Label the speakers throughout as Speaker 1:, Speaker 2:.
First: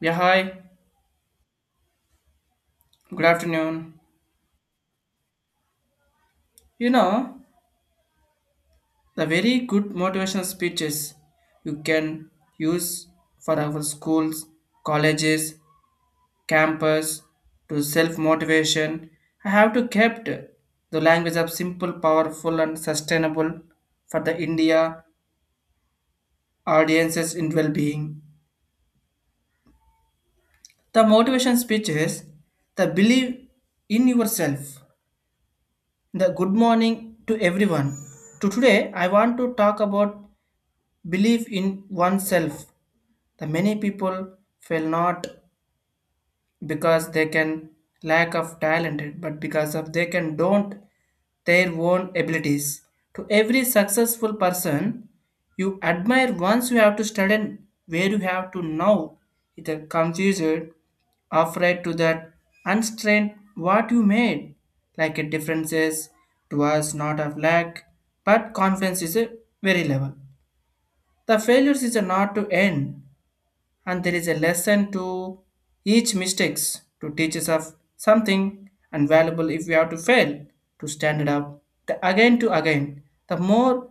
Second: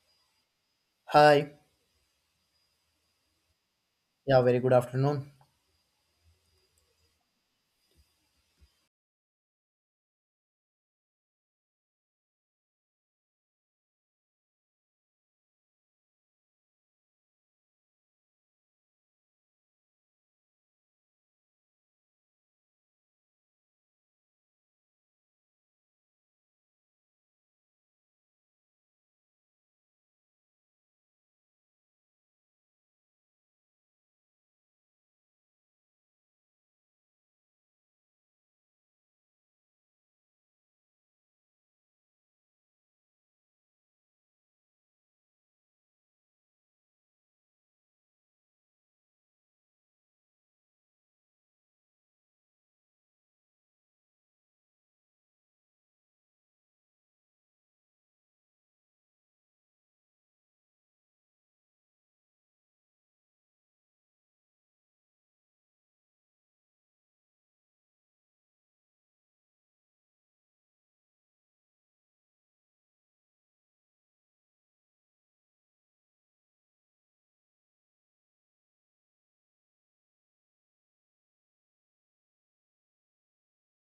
Speaker 1: Yeah, hi.
Speaker 2: Hi.
Speaker 1: Good afternoon.
Speaker 2: Yeah, very good afternoon.
Speaker 1: You know, the very good motivational speeches you can use for our schools, colleges, campus to self-motivation. I have to kept the language of simple, powerful and sustainable for the India audiences in well-being. The motivation speeches, the believe in yourself. The good morning to everyone. To today I want to talk about belief in oneself. The many people fail not because they can lack of talent, but because of they can don't their own abilities. To every successful person you admire once you have to study where you have to know, either confused, afraid to that unstrained what you made. Like a differences to us not of lack, but confidence is a very level. The failures is not to end, and there is a lesson to each mistakes to teach us of something and valuable if we have to fail to stand it up the again to again the more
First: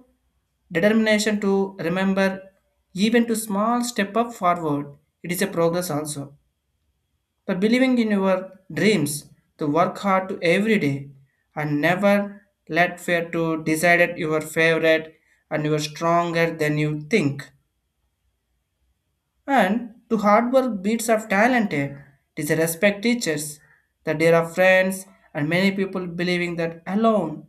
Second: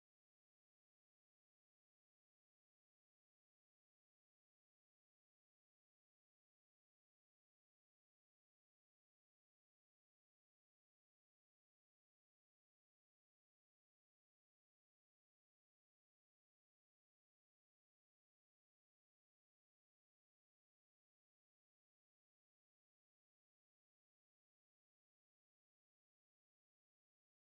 Speaker 1: determination to remember even to small step up forward it is a progress also. The believing in your dreams to work hard to every day and never let fear to decide at your favorite, and you are stronger than you think and to hard work beats of talented. Teacher respect teachers, the dear of friends, and many people believing that alone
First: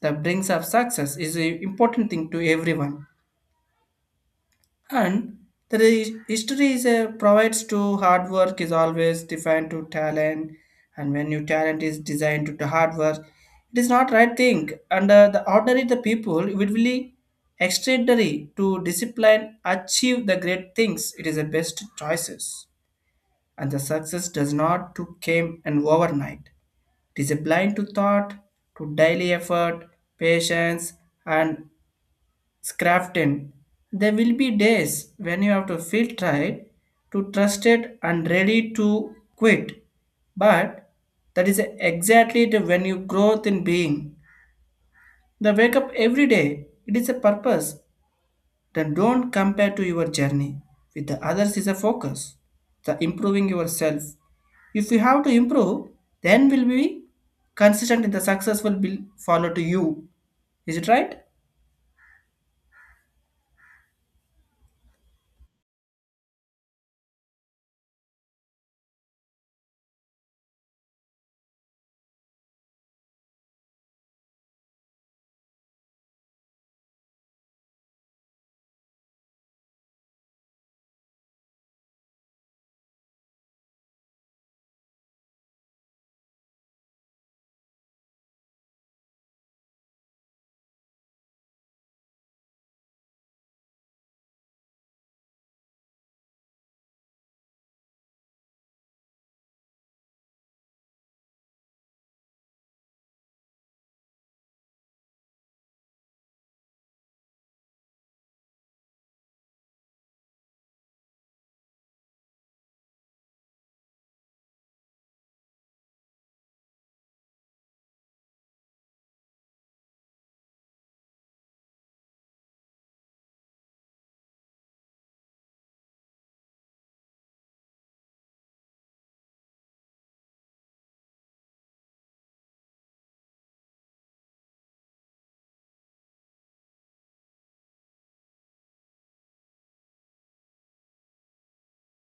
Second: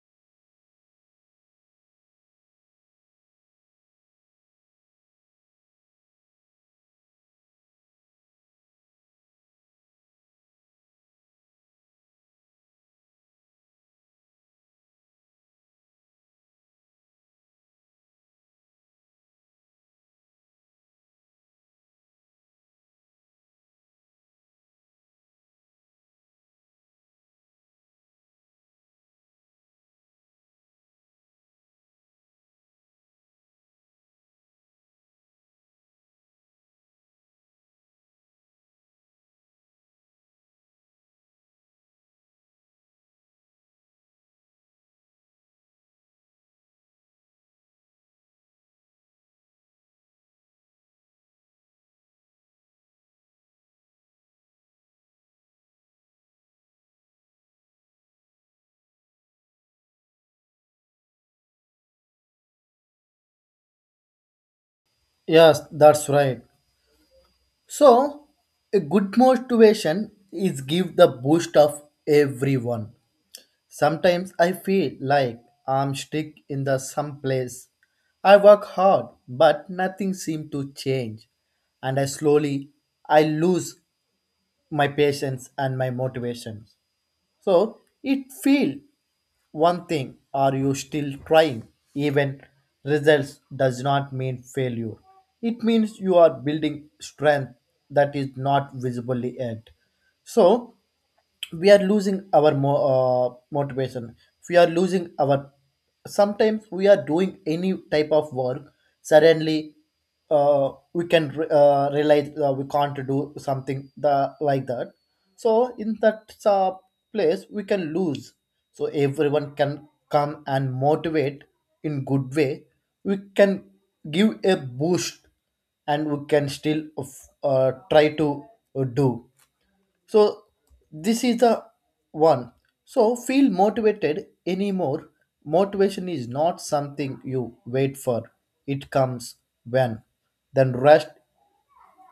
Speaker 1: the brings of success is an important thing to everyone. And history is a, provides to hard work is always defined to talent, and when your talent is designed to the hard work, it is not right thing. Under the ordinary, the people it will really extraordinary to discipline achieve the great things. It is the best choices, and the success does not to came and overnight. It is a blind to thought, to daily effort, patience, and scrafting. There will be days when you have to feel tired, to trust it, and ready to quit. But that is exactly the when you growth in being. The wake up every day. It is a purpose. Then don't compare to your journey with the others is a focus. The improving yourself, if you have to improve, then will be consistent in the success will be follow to you. Is it right?
Speaker 2: Yes, that's right. So, a good motivation is give the boost of everyone. Sometimes I feel like I'm stuck in the some place. I work hard, but nothing seems to change, and I slowly I lose my patience and my motivation. So it feel one thing are you still trying even results does not mean failure, it means you are building strength that is not visible yet. So we are losing our motivation, we are losing our sometimes we are doing any type of work suddenly, we can realize we can't do something the, like that. So in that place we can lose, so everyone can come and motivate in good way, we can give a boost and we can still try to do. So this is the one. So feel motivated anymore. Motivation is not something you wait for. It comes when. Then rest.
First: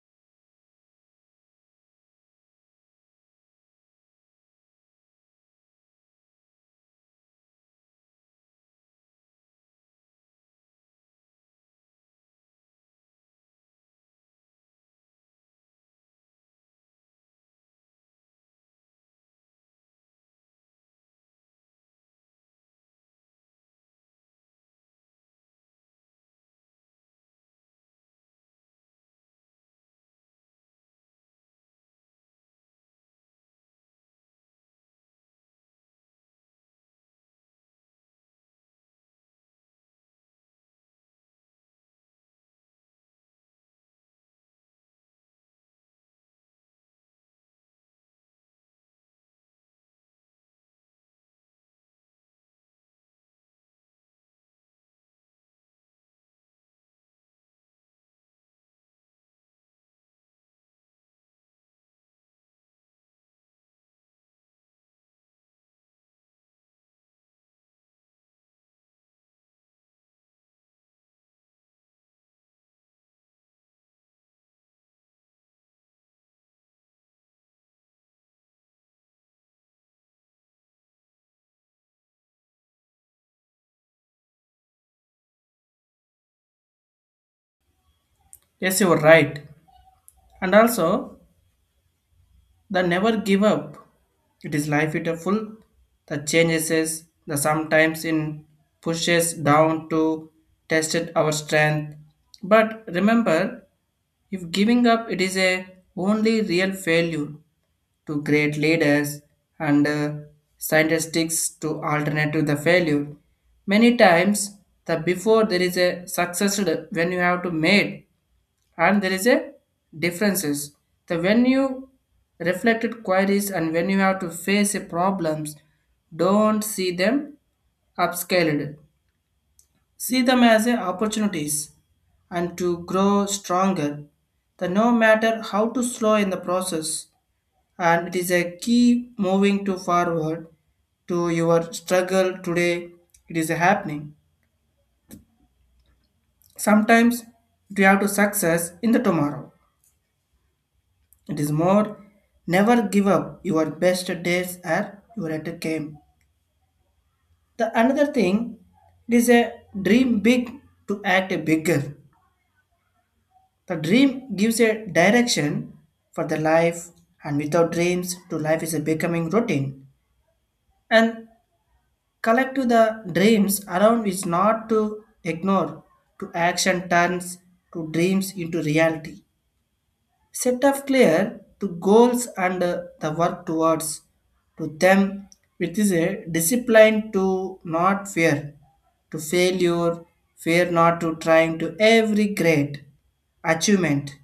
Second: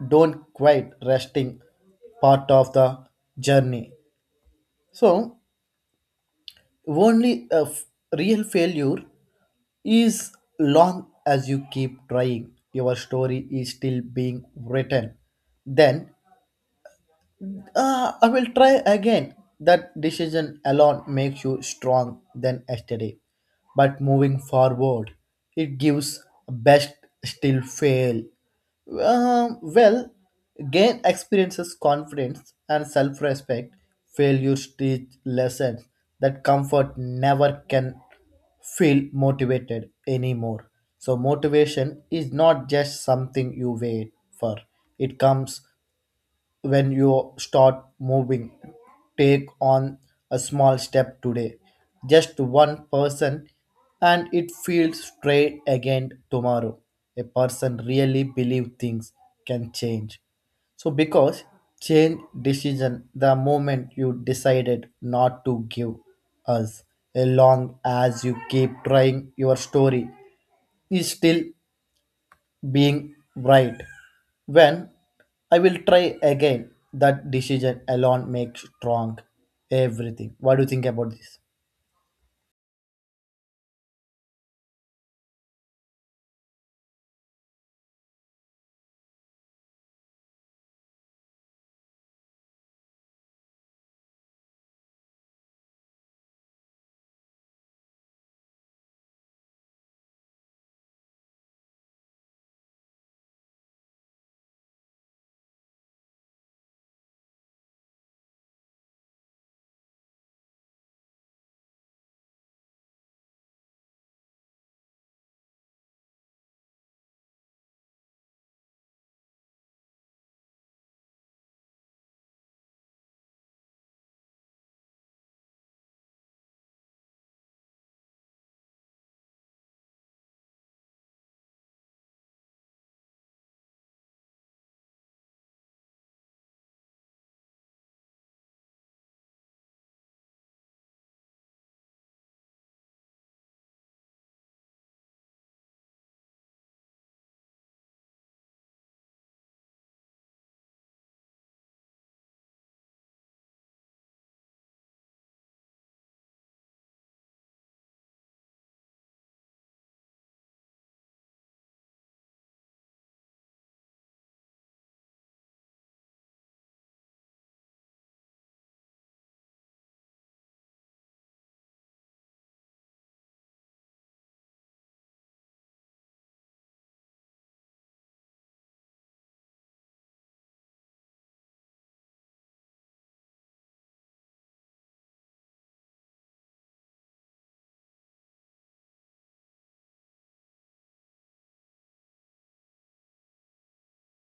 Speaker 2: Don't quit resting. Part of the journey. So only a real failure is long as you keep trying. Your story is still being written. Then I will try again. That decision alone makes you strong than yesterday. But moving forward, it gives best still fail. Well, gain experiences, confidence, and self respect. Failures teach lessons that comfort never can feel motivated anymore. So, motivation is not just something you wait for, it comes when you start moving, take on a small step today, just one person, and it feels straight again tomorrow. A person really believe things can change. So because change decision the moment you decided not to give us as long as you keep trying your story is still being right when I will try again. That decision alone makes strong everything. What do you think about this?
Speaker 1: Yes, you are right. And also, the never give up. It is life It a full. The changes is the sometimes in pushes down to tested our strength. But remember, if giving up, it is a only real failure. To great leaders and scientists to alternative the failure. Many times the before there is a success when you have to made and there is a differences. The when you reflected queries and when you have to face a problems, don't see them upscaled. See them as a opportunities and to grow stronger. The no matter how to slow in the process and it is a key moving to forward to your struggle today it is happening sometimes you have to success in the tomorrow it is more never give up your best days are your at game. The another thing it is a dream big to act bigger. The dream gives a direction for the life, and without dreams, to life is a becoming routine. And collect to the dreams around which not to ignore, to action turns to dreams into reality. Set up clear to goals and the work towards to them which is a discipline to not fear, to failure, fear not to trying to every great achievement.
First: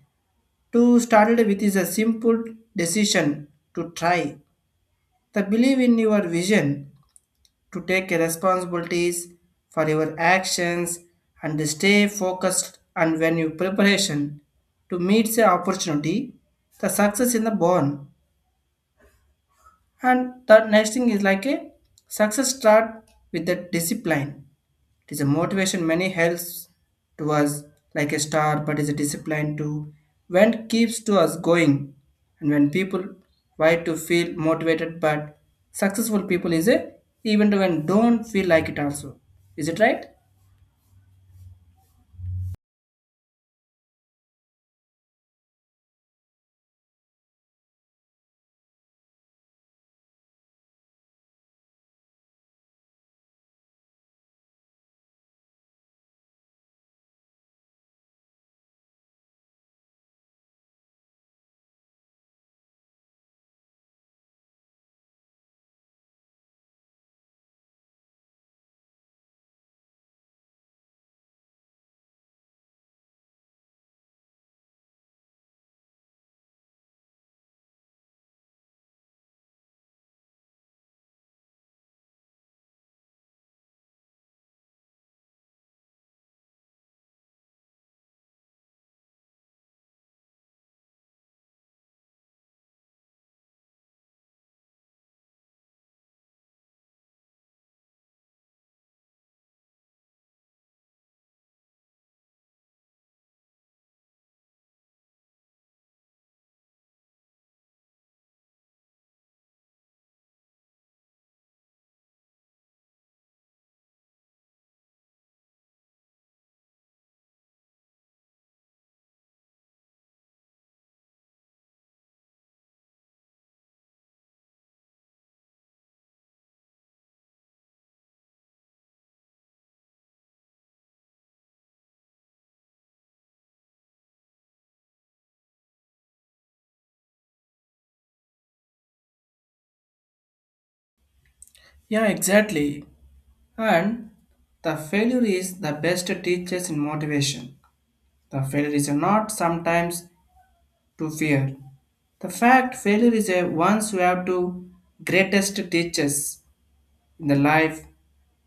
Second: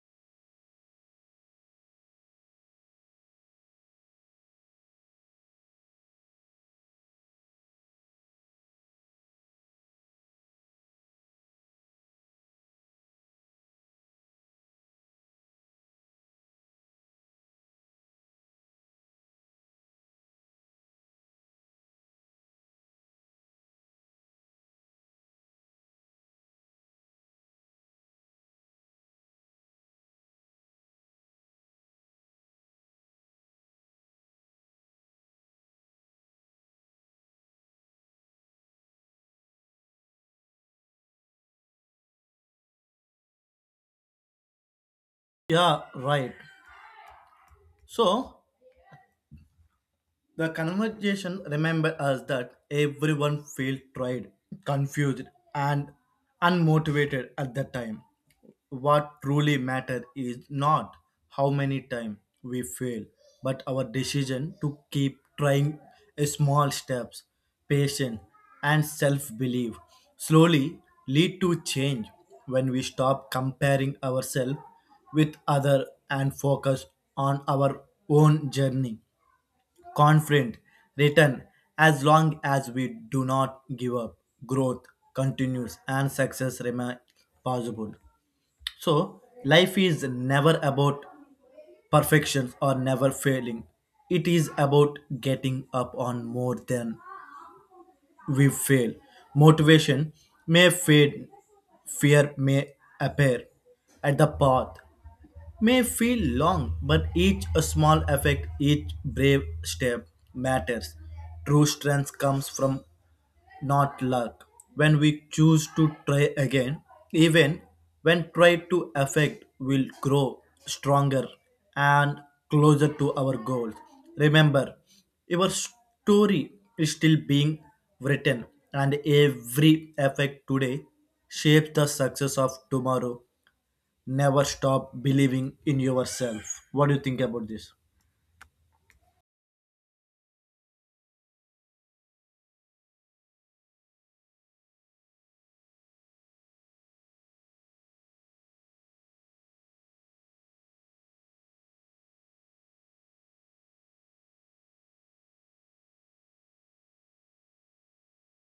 Speaker 1: To started with is a simple decision to try. The believe in your vision to take responsibilities for your actions and stay focused and when your preparation to meet the opportunity the success in the born. And the next thing is like a success start with the discipline, it is a motivation many helps to us like a star, but is a discipline too. When keeps to us going, and when people try to feel motivated, but successful people is a even when don't feel like it also. Is it right?
Speaker 2: Yeah, right. So the conversation remembered us that everyone felt tried, confused, and unmotivated at that time. What truly matters is not how many times we fail, but our decision to keep trying small steps, patience, and self belief slowly lead to change when we stop comparing ourselves with other and focus on our own journey confident return. As long as we do not give up growth continues and success remains possible. So life is never about perfection or never failing, it is about getting up on more than we fail. Motivation may fade, fear may appear at the path may feel long, but each small effect, each brave step matters. True strength comes from not luck. When we choose to try again, even when try to affect will grow stronger and closer to our goals. Remember, your story is still being written and every effect today shapes the success of tomorrow. Never stop believing in yourself. What do you think about this?
Speaker 1: Yeah, exactly. And the failure is the best teachers in motivation. The failure is not sometimes to fear. The fact failure is a once you have to greatest teachers in the life.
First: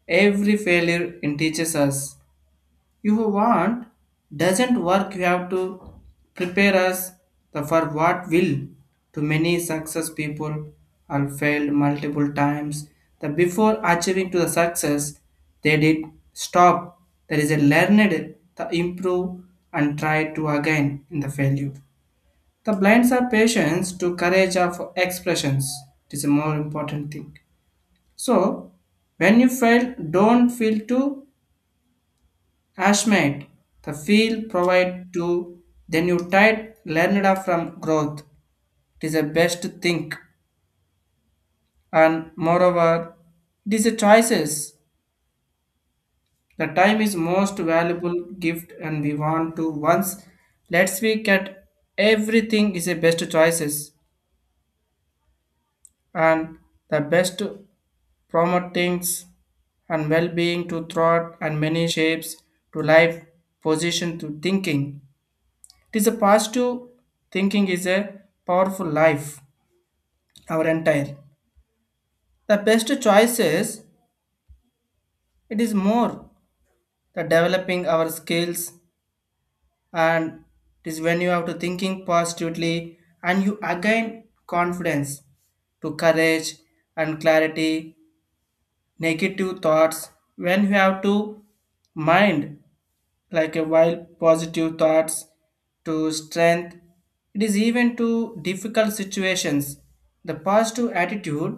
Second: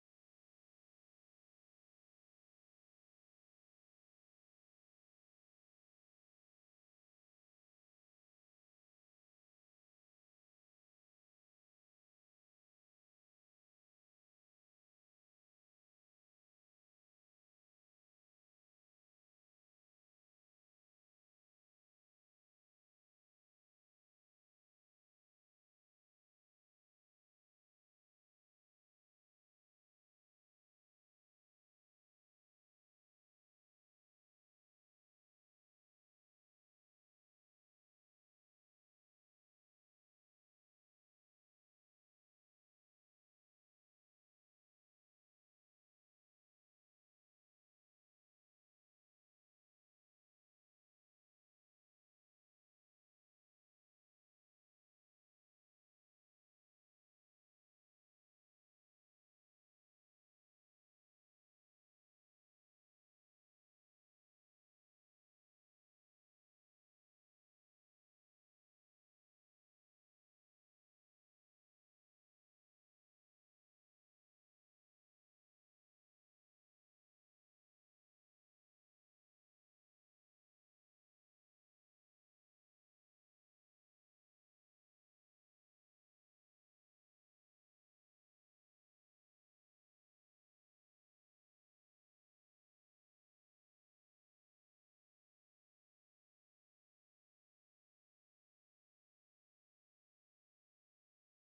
Speaker 1: Every failure in teaches us. If you want doesn't work, you have to prepare us for what will. To many success people are failed multiple times. The before achieving to the success, they did stop. There is a learned to improve and try to again in the failure. The blinds are patience to courage of expressions. It is a more important thing. So when you fail, don't feel too Hashmate, the field provide to then you tied learned from growth. It is the best think, and moreover it is a choices. The time is most valuable gift and we want to once let's we get everything is a best choices. And the best promote things and well-being to thought and many shapes to life position to thinking. It is a positive thinking is a powerful life, our entire. The best choices, it is more the developing our skills, and it is when you have to thinking positively and you again confidence to courage and clarity, negative thoughts when you have to mind like a wild positive thoughts to strength it is even to difficult situations the positive attitude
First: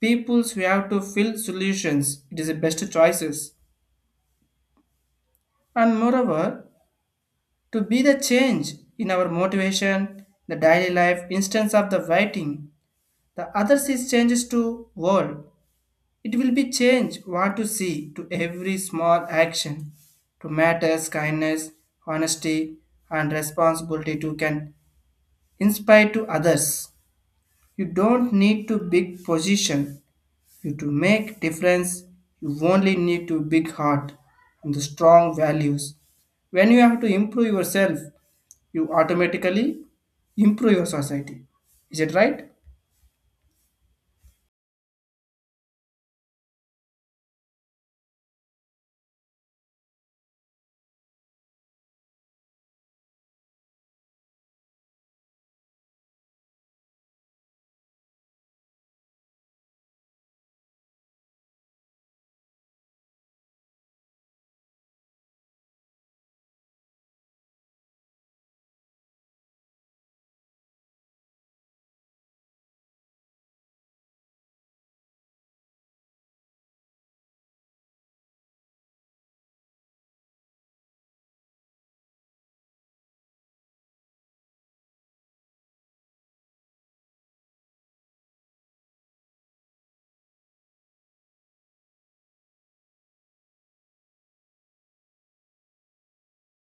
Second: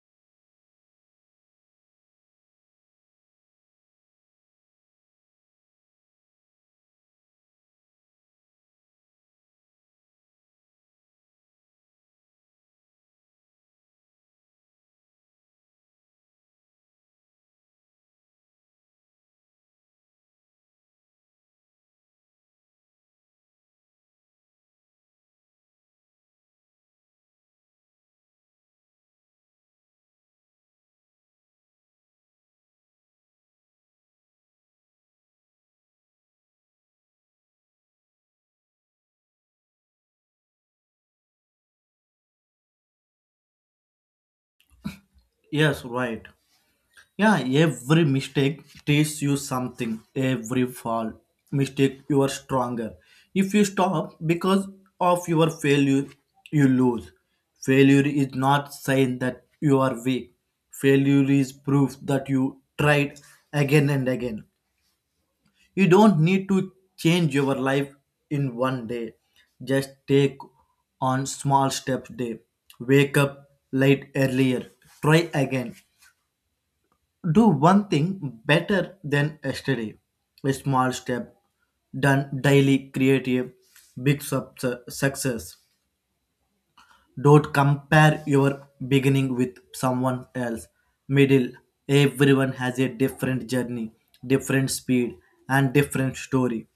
Speaker 1: peoples we have to fill solutions it is the best choices. And moreover, to be the change in our motivation the daily life instance of the writing the others is changes to world. It will be change what to see to every small action, to matters, kindness, honesty, and responsibility to can inspire to others. You don't need to big position. You to make difference, you only need to big heart and the strong values. When you have to improve yourself, you automatically improve your society. Is it right?
Speaker 2: Yes, right. Yeah, every mistake teaches you something. Every fall, mistake, you are stronger. If you stop because of your failure, you lose. Failure is not sign that you are weak. Failure is proof that you tried again and again. You don't need to change your life in one day. Just take on small steps day. Wake up late earlier. Try again. Do one thing better than yesterday. A small step done daily create a big success. Don't compare your beginning with someone else. Middle, everyone has a different journey, different speed, and different story.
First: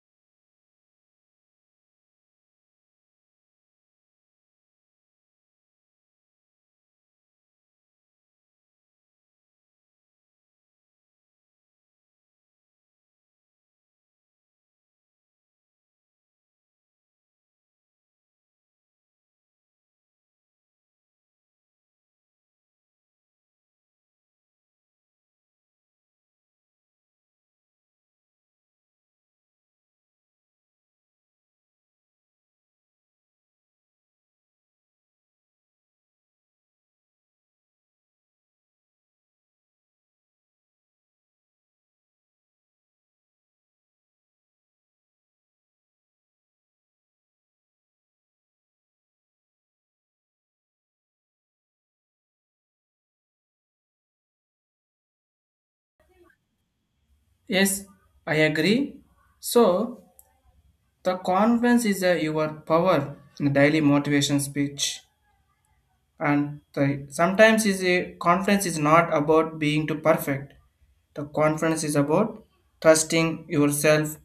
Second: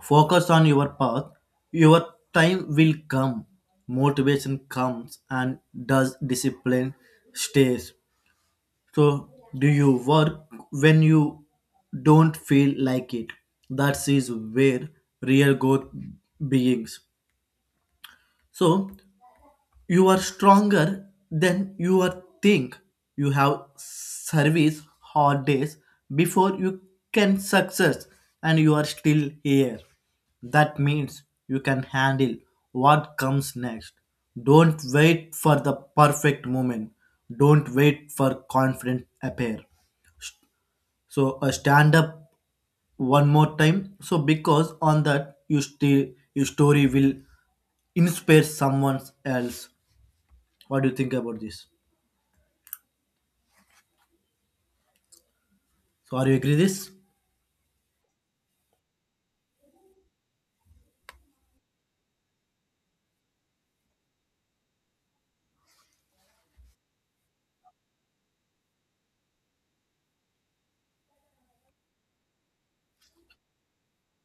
Speaker 2: Focus on your path. Your time will come. Motivation comes and does discipline stays. So, do you work when you don't feel like it? That is where real growth begins. So, you are stronger than you are think. You have service hard days before you can success and you are still here. That means you can handle what comes next. Don't wait for the perfect moment. Don't wait for confident appear. So stand up one more time. So because on that you still your story will inspire someone else. What do you think about this? So are you agree this?
Speaker 1: Yes, I agree. So the conference is a your power the daily motivation speech, and the, sometimes is a conference is not about being too perfect. The conference is about trusting yourself.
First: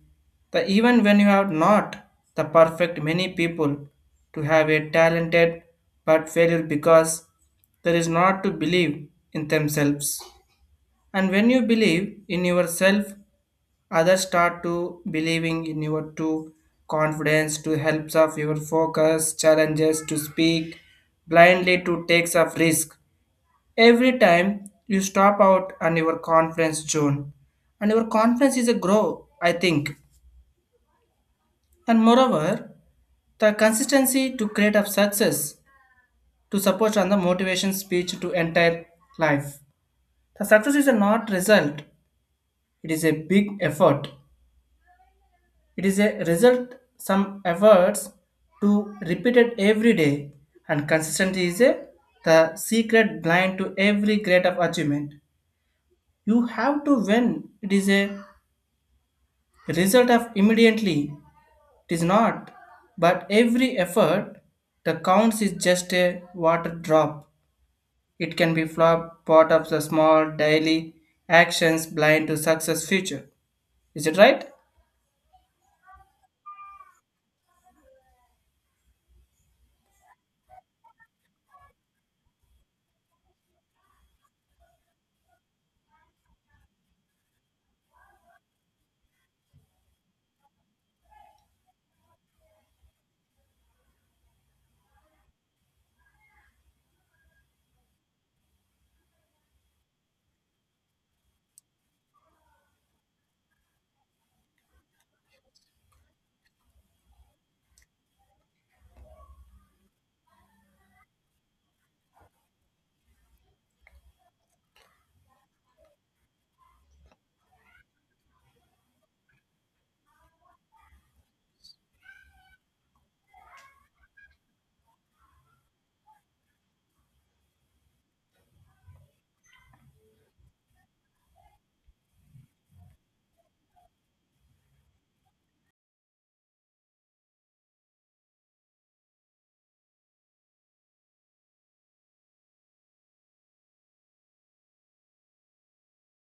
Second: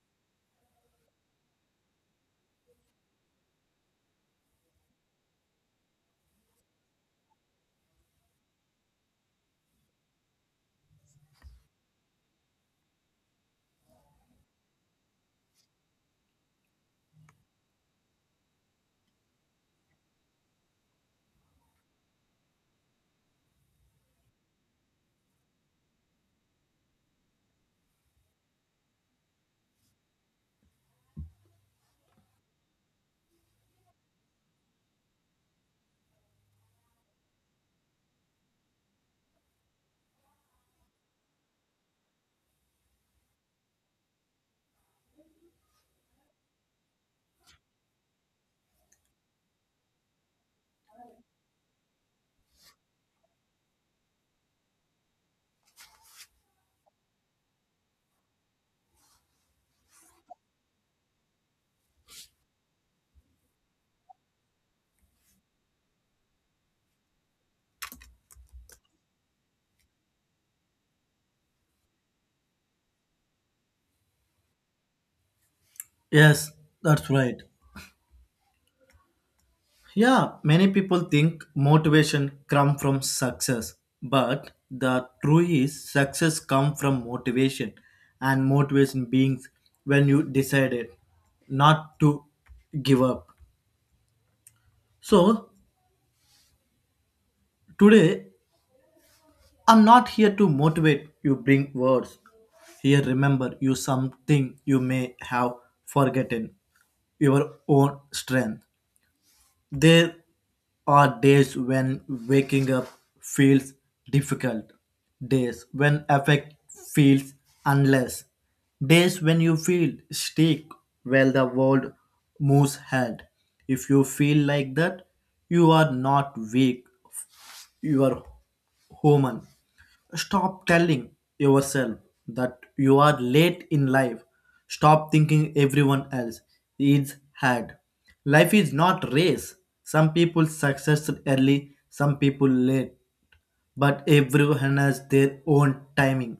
Speaker 1: The even when you are not the perfect, many people to have a talented but failure because there is not to believe in themselves. And when you believe in yourself, others start to believing in your true confidence to helps of your focus, challenges to speak blindly to takes of risk. Every time you stop out on your confidence zone, and your confidence is a grow, I think. And moreover, the consistency to create of success to support on the motivation speech to entire life. The success is a not result; it is a big effort. It is a result some efforts to repeat it every day, and consistency is a, the secret blind to every great of achievement. You have to win. It is a result of immediately. It is not, but every effort the counts is just a water drop. It can be flop part of the small daily actions blind to success future. Is it right?
Speaker 2: Yes, that's right. Yeah, many people think motivation come from success, but the truth is success come from motivation and motivation beings when you decided not to give up. So today I'm not here to motivate you bring words. Here remember you something you may have forgotten your own strength. There are days when waking up feels difficult, days when affect feels unless, days when you feel stick while the world moves ahead. If you feel like that, you are not weak, you are human. Stop telling yourself that you are late in life. Stop thinking everyone else is had. Life is not race. Some people success early, some people late, but everyone has their own timing.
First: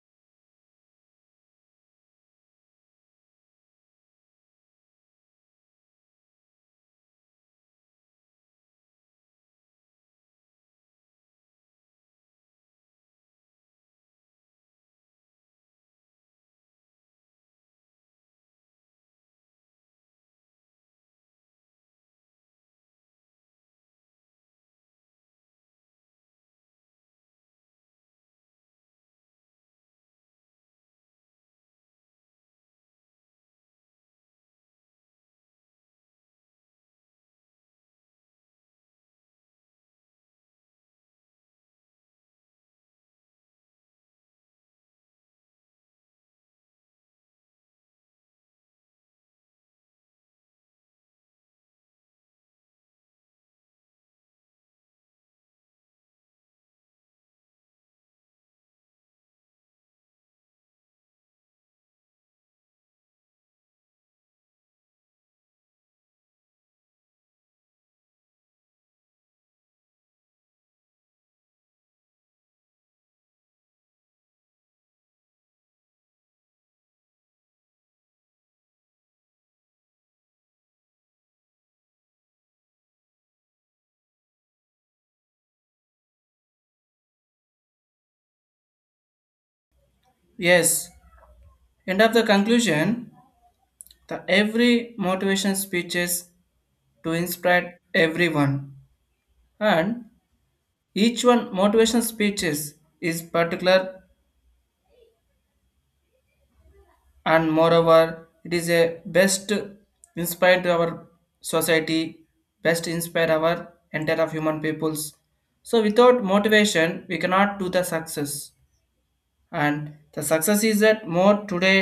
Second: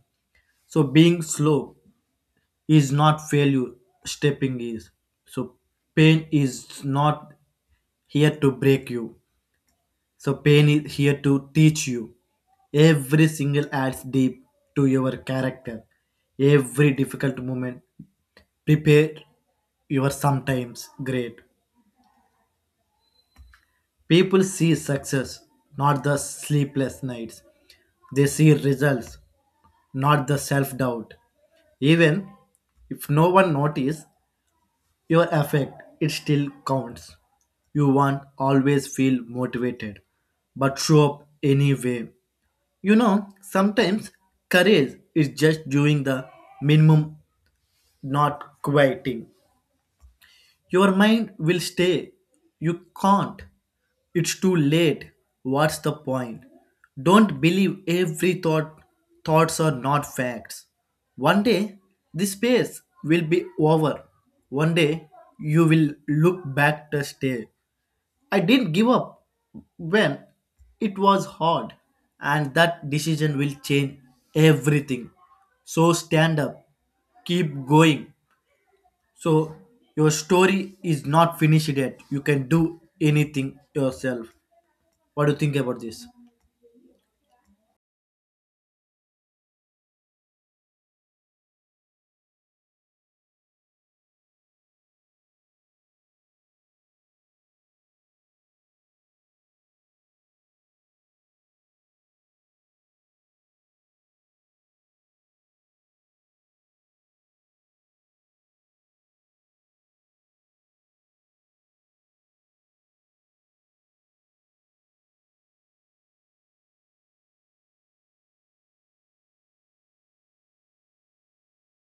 Speaker 2: So being slow is not failure. Stepping is. So pain is not here to break you. So pain is here to teach you. Every single adds deep to your character. Every difficult moment prepare you are sometimes great. People see success, not the sleepless nights. They see results, not the self doubt. Even if no one notice your effect, it still counts. You won't always feel motivated, but show up anyway. You know, sometimes courage is just doing the minimum, not quieting. Your mind will stay. You can't. It's too late. What's the point? Don't believe every thought. Thoughts are not facts. One day, this phase will be over. One day, you will look back to stay. I didn't give up when it was hard, and that decision will change everything. So stand up, keep going. So your story is not finished yet. You can do anything yourself. What do you think about this?
Speaker 1: Yes. End of the conclusion. The every motivation speeches to inspire everyone, and each one motivation speeches is particular, and moreover, it is a best inspire to our society, best inspire our entire of human peoples. So without motivation, we cannot do the success. And the success is that more today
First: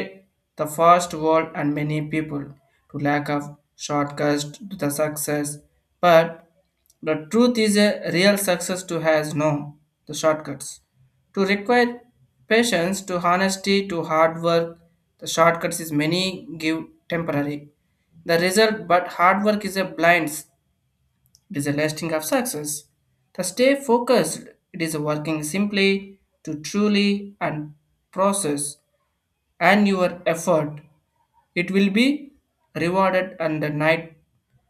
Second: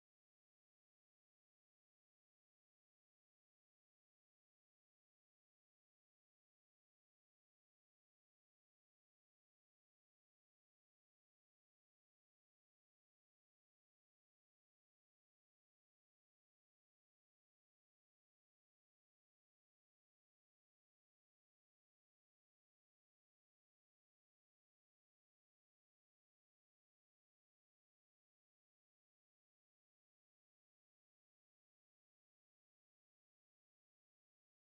Speaker 1: the fast world and many people to lack of shortcuts to the success, but the truth is a real success to has no the shortcuts to require patience to honesty to hard work. The shortcuts is many give temporary the result, but hard work is a blinds, it is a lasting of success. To stay focused, it is working simply to truly and process and your effort. It will be rewarded and the night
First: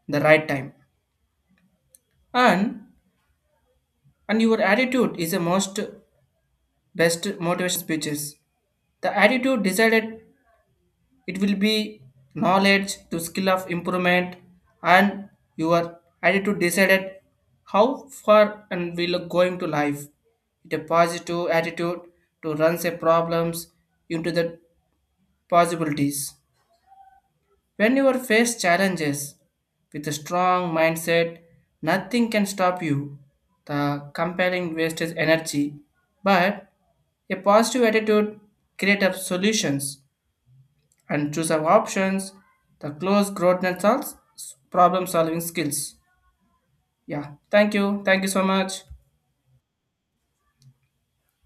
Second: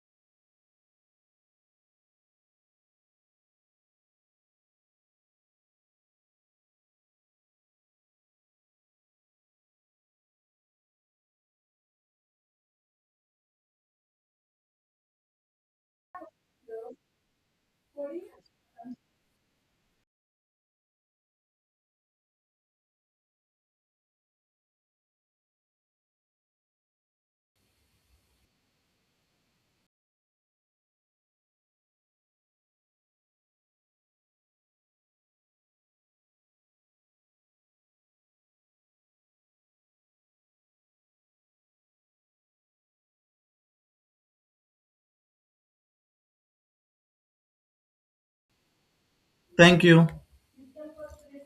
Speaker 1: the right time. And and your attitude is the most best motivation speeches. The attitude decided it will be knowledge to skill of improvement, and your attitude decided how far and will going to life. It a positive attitude to run say problems into the possibilities. When you are face challenges with a strong mindset, nothing can stop you. The compelling wasted energy, but a positive attitude create up solutions and choose our options, the close growth and solves problem solving skills. Yeah, thank you. Thank you so much.
Speaker 2: Thank you.